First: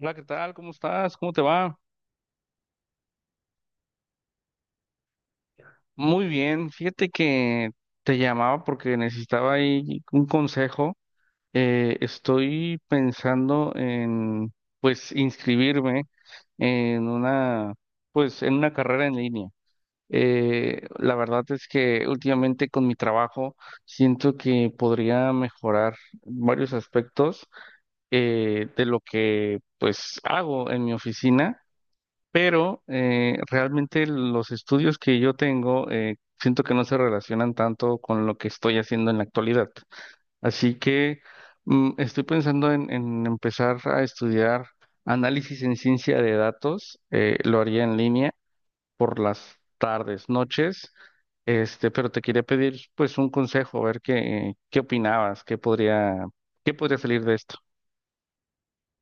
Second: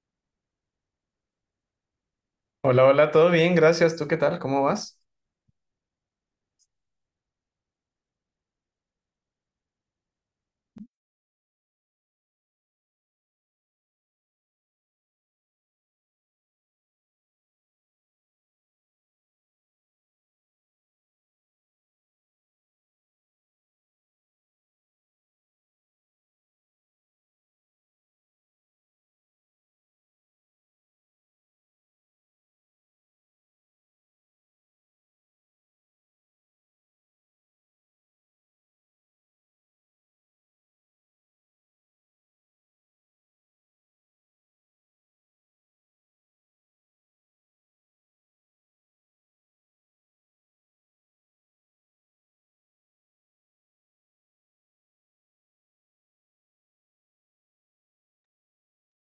Hola, ¿qué tal? ¿Cómo estás? ¿Cómo te va? Hola, hola, todo bien, gracias. ¿Tú qué tal? ¿Cómo vas? Muy bien. Fíjate que te llamaba porque necesitaba ahí un consejo. Estoy pensando en pues, inscribirme en una pues, en una carrera en línea. La verdad es que últimamente con mi trabajo siento que podría mejorar varios aspectos de lo que, pues, hago en mi oficina, pero realmente los estudios que yo tengo, siento que no se relacionan tanto con lo que estoy haciendo en la actualidad. Así que estoy pensando en empezar a estudiar análisis en ciencia de datos. Lo haría en línea por las tardes, noches. Este, pero te quería pedir pues un consejo, a ver qué opinabas, qué podría salir de esto.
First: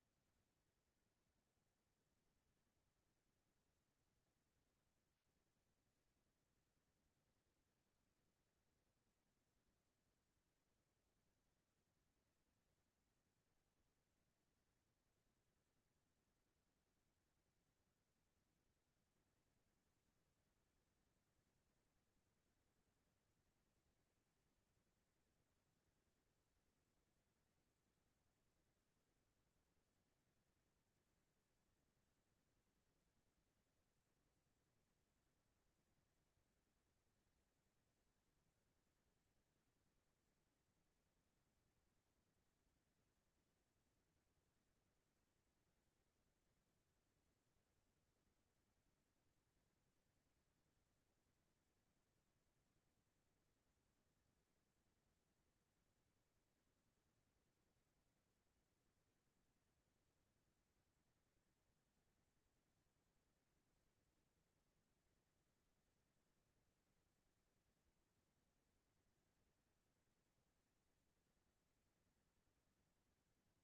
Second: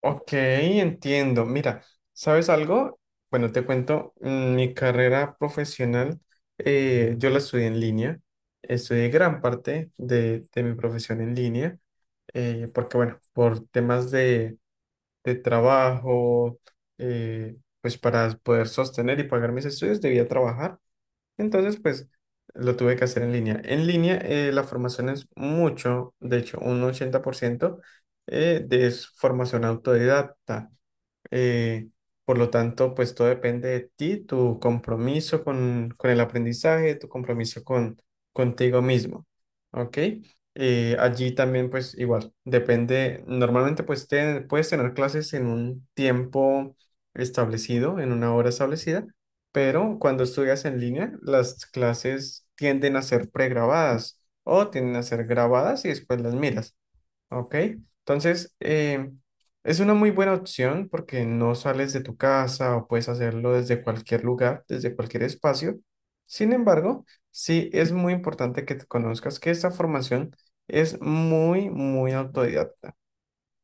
Ok, entiendo. Mira, ¿sabes algo? Bueno, te cuento, mi carrera profesional, yo la estudié en línea. Estudié gran parte de mi profesión en línea, porque bueno, por temas de trabajo, eh, pues para poder sostener y pagar mis estudios debía trabajar. Entonces, pues lo tuve que hacer en línea. En línea, la formación es mucho, de hecho, un 80% de es formación autodidacta. Eh, por lo tanto, pues todo depende de ti, tu compromiso con el aprendizaje, tu compromiso con contigo mismo, ¿ok? Allí también, pues igual, depende, normalmente puedes tener clases en un tiempo establecido, en una hora establecida, pero cuando estudias en línea, las clases tienden a ser pregrabadas o tienden a ser grabadas y después las miras. Ok, entonces es una muy buena opción porque no sales de tu casa o puedes hacerlo desde cualquier lugar, desde cualquier espacio. Sin embargo, sí es muy importante que te conozcas que esta formación es muy, muy autodidacta.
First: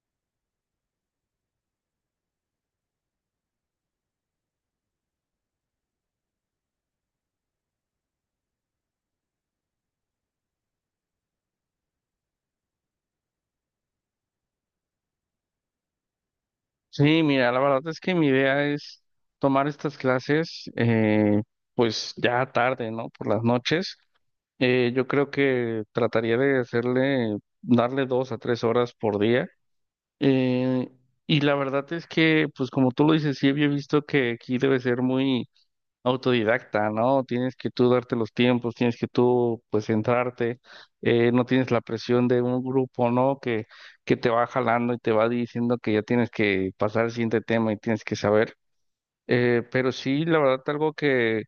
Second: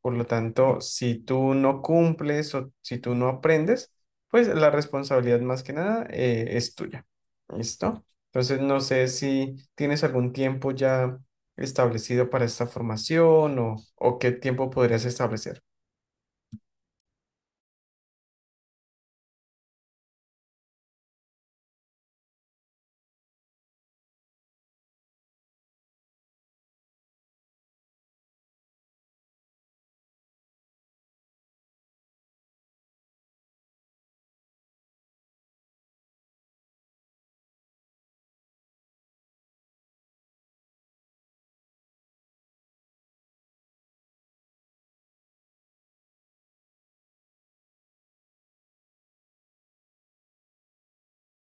Por lo tanto, si tú no cumples o si tú no aprendes, pues la responsabilidad más que nada es tuya. ¿Listo? Entonces, no sé si tienes algún tiempo ya establecido para esta formación o qué tiempo podrías establecer. Sí, mira, la verdad es que mi idea es tomar estas clases, pues ya tarde, ¿no? Por las noches. Yo creo que darle dos a tres horas por día. Eh, y la verdad es que, pues como tú lo dices, sí, había visto que aquí debe ser muy autodidacta, ¿no? Tienes que tú darte los tiempos, tienes que tú, pues, centrarte, no tienes la presión de un grupo, ¿no? Que te va jalando y te va diciendo que ya tienes que pasar al siguiente tema y tienes que saber. Pero sí, la verdad, algo que,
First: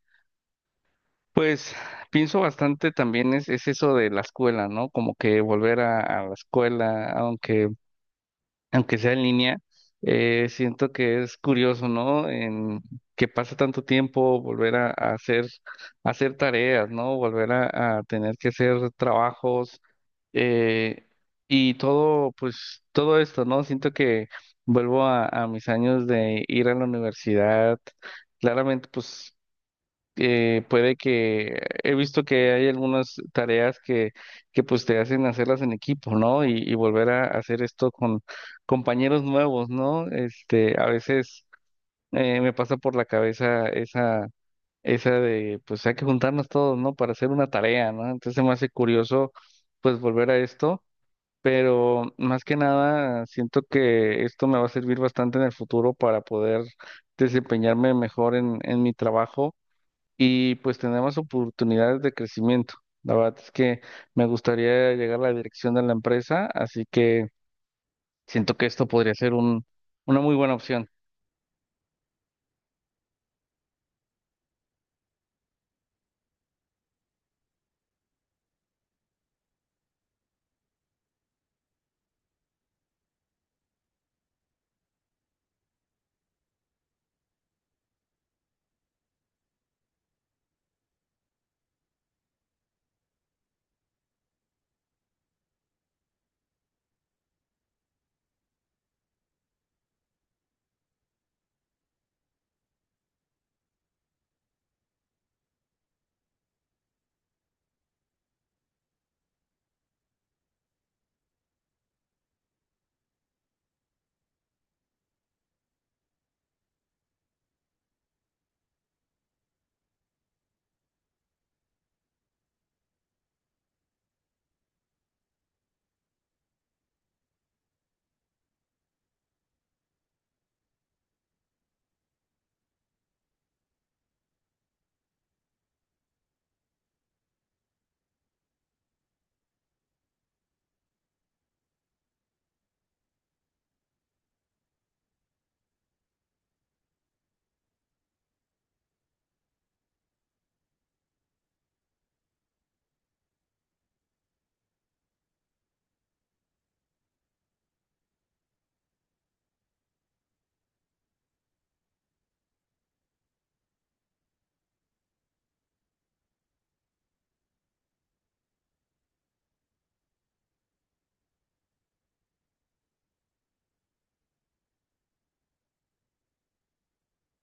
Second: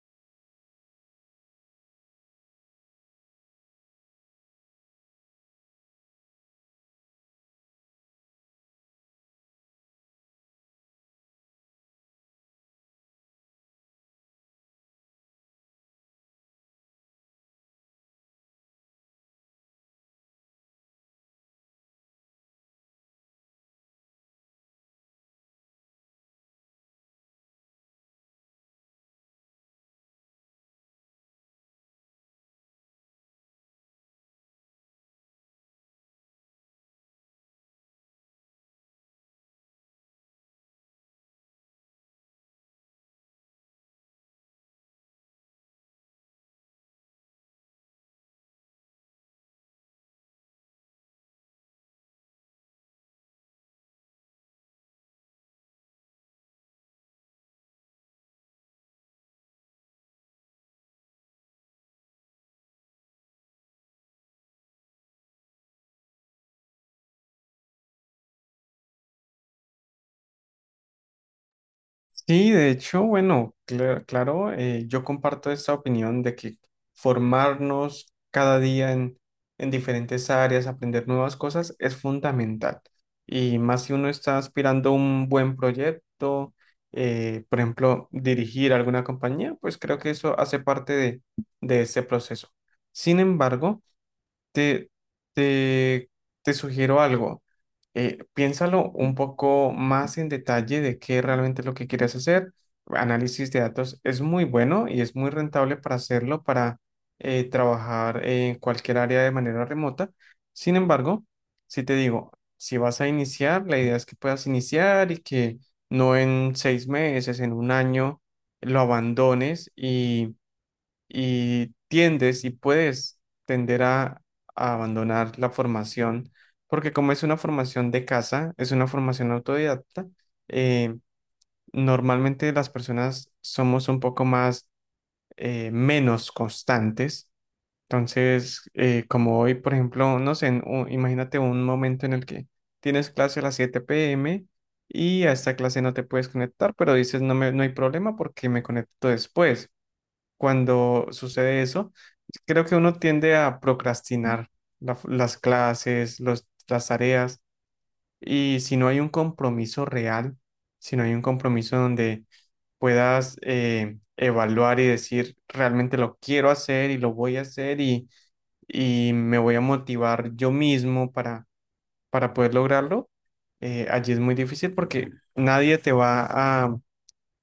pues, pienso bastante también es eso de la escuela, ¿no? Como que volver a la escuela, aunque sea en línea, siento que es curioso, ¿no? En que pasa tanto tiempo volver a hacer tareas, ¿no? Volver a tener que hacer trabajos, eh, y todo, pues todo esto, ¿no? Siento que vuelvo a mis años de ir a la universidad. Claramente, pues puede que he visto que hay algunas tareas que pues te hacen hacerlas en equipo, ¿no? Y volver a hacer esto con compañeros nuevos, ¿no? Este, a veces me pasa por la cabeza esa de, pues hay que juntarnos todos, ¿no? Para hacer una tarea, ¿no? Entonces se me hace curioso, pues volver a esto. Pero más que nada, siento que esto me va a servir bastante en el futuro para poder desempeñarme mejor en mi trabajo y pues tenemos oportunidades de crecimiento. La verdad es que me gustaría llegar a la dirección de la empresa, así que siento que esto podría ser una muy buena opción. Sí, de hecho, bueno, claro, yo comparto esta opinión de que formarnos cada día en diferentes áreas, aprender nuevas cosas es fundamental. Y más si uno está aspirando a un buen proyecto, por ejemplo, dirigir alguna compañía, pues creo que eso hace parte de ese proceso. Sin embargo, te, te, te sugiero algo. Piénsalo un poco más en detalle de qué realmente es lo que quieres hacer. Análisis de datos es muy bueno y es muy rentable para hacerlo, para trabajar en cualquier área de manera remota. Sin embargo, si te digo, si vas a iniciar, la idea es que puedas iniciar y que no en seis meses, en un año, lo abandones y tiendes y puedes tender a abandonar la formación, porque como es una formación de casa, es una formación autodidacta, eh, normalmente las personas somos un poco más menos constantes. Entonces, como hoy, por ejemplo, no sé, imagínate un momento en el que tienes clase a las 7 p.m. y a esta clase no te puedes conectar, pero dices, no me, no hay problema porque me conecto después cuando sucede eso, creo que uno tiende a procrastinar las clases, las tareas, y si no hay un compromiso real, si no hay un compromiso donde puedas evaluar y decir, realmente lo quiero hacer y lo voy a hacer y me voy a motivar yo mismo para poder lograrlo, allí es muy difícil porque nadie te va a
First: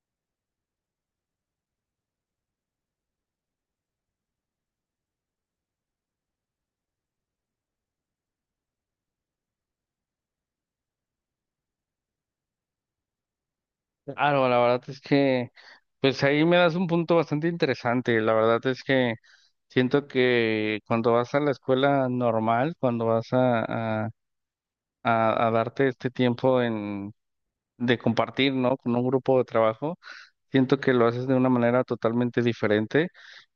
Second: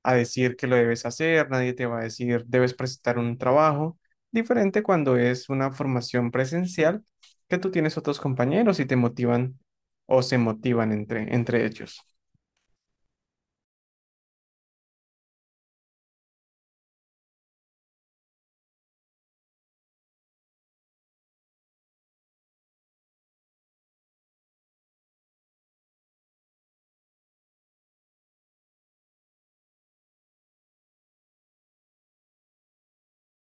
a decir que lo debes hacer, nadie te va a decir debes presentar un trabajo, diferente cuando es una formación presencial que tú tienes otros compañeros y te motivan o se motivan entre, entre ellos. Claro, la verdad es que, pues ahí me das un punto bastante interesante. La verdad es que siento que cuando vas a la escuela normal, cuando vas a darte este tiempo de compartir, ¿no? Con un grupo de trabajo, siento que lo haces de una manera totalmente diferente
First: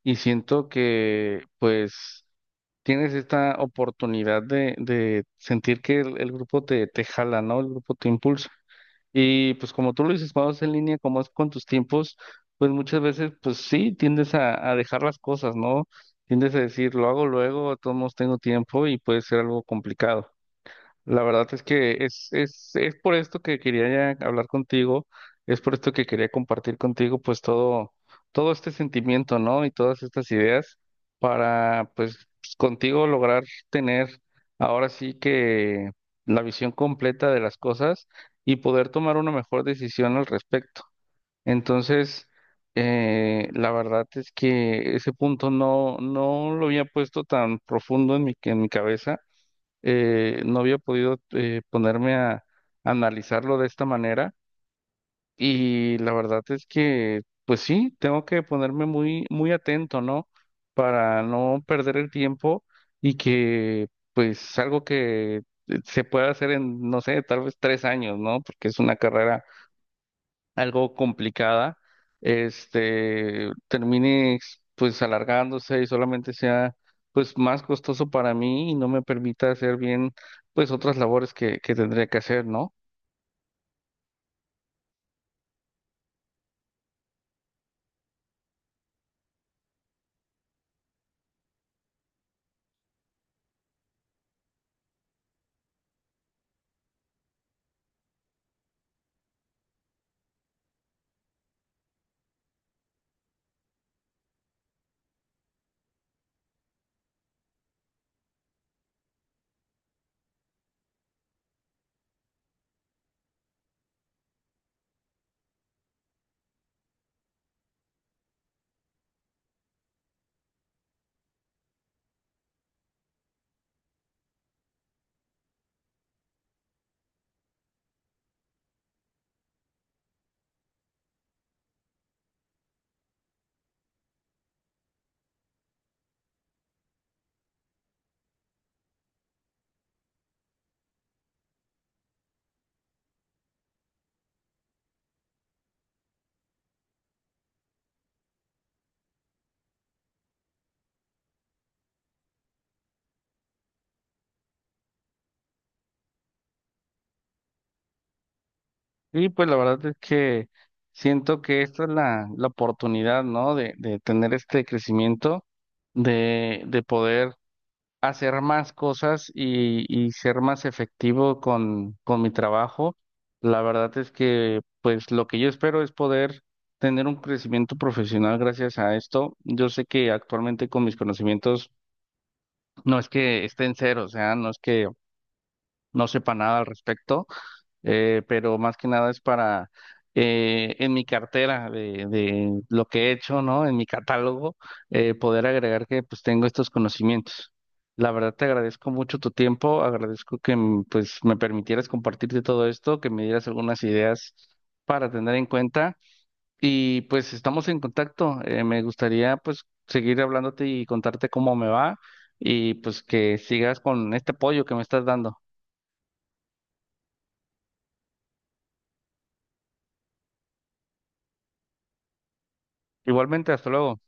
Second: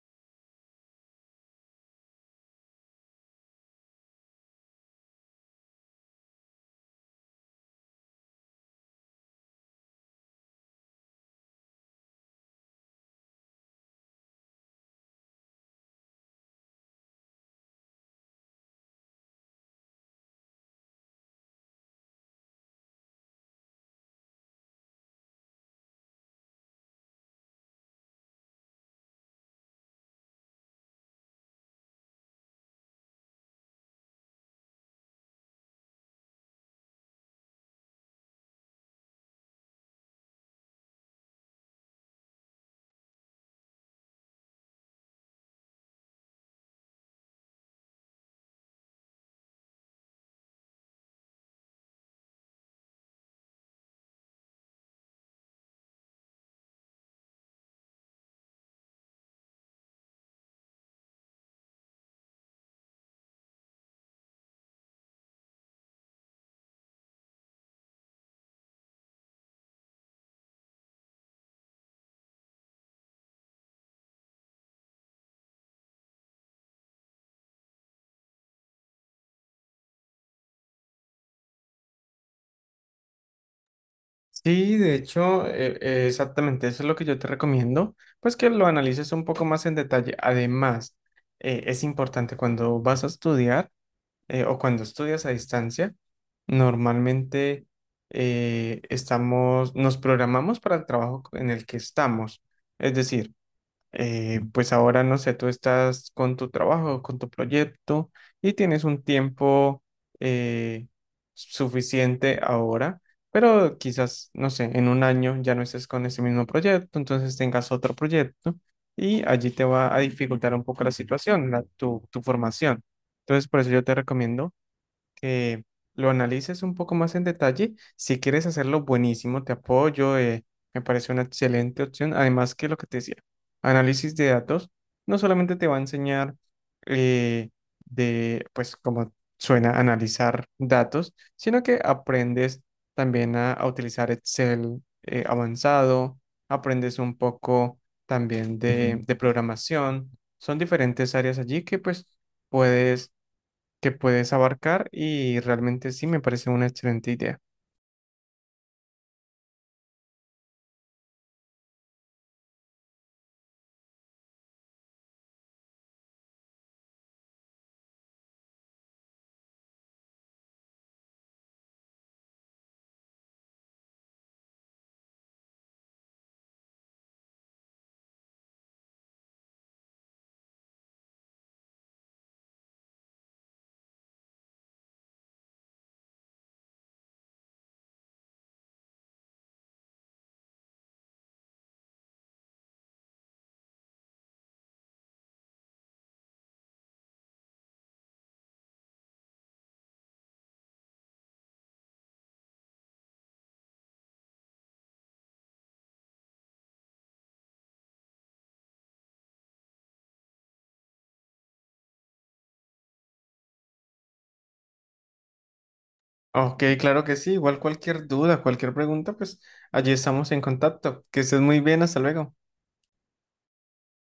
y siento que pues tienes esta oportunidad de sentir que el grupo te jala, ¿no? El grupo te impulsa. Y pues como tú lo dices, cuando es en línea, como es con tus tiempos, pues muchas veces pues sí, tiendes a dejar las cosas, ¿no? Tiendes a decir, lo hago luego, a todos modos tengo tiempo y puede ser algo complicado. La verdad es que es por esto que quería ya hablar contigo, es por esto que quería compartir contigo pues todo, todo este sentimiento, ¿no? Y todas estas ideas para pues contigo lograr tener ahora sí que la visión completa de las cosas y poder tomar una mejor decisión al respecto. Entonces, la verdad es que ese punto no lo había puesto tan profundo en en mi cabeza, no había podido, ponerme a analizarlo de esta manera, y la verdad es que, pues sí, tengo que ponerme muy, muy atento, ¿no? Para no perder el tiempo y que, pues, algo que se pueda hacer en, no sé, tal vez tres años, ¿no? Porque es una carrera algo complicada, este, termine pues alargándose y solamente sea pues más costoso para mí y no me permita hacer bien pues otras labores que tendría que hacer, ¿no? Sí, de hecho, exactamente eso es lo que yo te recomiendo, pues que lo analices un poco más en detalle. Además, es importante cuando vas a estudiar o cuando estudias a distancia, normalmente estamos, nos programamos para el trabajo en el que estamos. Es decir, pues ahora no sé, tú estás con tu trabajo, con tu proyecto y tienes un tiempo eh, suficiente ahora, pero quizás, no sé, en un año ya no estés con ese mismo proyecto, entonces tengas otro proyecto y allí te va a dificultar un poco la situación, tu formación. Entonces, por eso yo te recomiendo que lo analices un poco más en detalle. Si quieres hacerlo, buenísimo, te apoyo, me parece una excelente opción. Además que lo que te decía, análisis de datos no solamente te va a enseñar eh, de, pues como suena, analizar datos, sino que aprendes también a utilizar Excel avanzado, aprendes un poco también de, Ujú. De programación. Son diferentes áreas allí que pues puedes que puedes abarcar y realmente sí me parece una excelente idea. Y pues la verdad es que siento que esta es la oportunidad, ¿no? De tener este crecimiento, de poder hacer más cosas y ser más efectivo con mi trabajo. La verdad es que, pues, lo que yo espero es poder tener un crecimiento profesional gracias a esto. Yo sé que actualmente con mis conocimientos no es que esté en cero, o sea, no es que no sepa nada al respecto, pero más que nada es para, en mi cartera de lo que he hecho, ¿no? En mi catálogo, poder agregar que pues tengo estos conocimientos. La verdad te agradezco mucho tu tiempo, agradezco que pues me permitieras compartirte todo esto, que me dieras algunas ideas para tener en cuenta y pues estamos en contacto. Me gustaría pues seguir hablándote y contarte cómo me va y pues que sigas con este apoyo que me estás dando. Ok, claro que sí. Igual cualquier duda, cualquier pregunta, pues allí estamos en contacto. Que estés muy bien, hasta luego. Igualmente, hasta luego.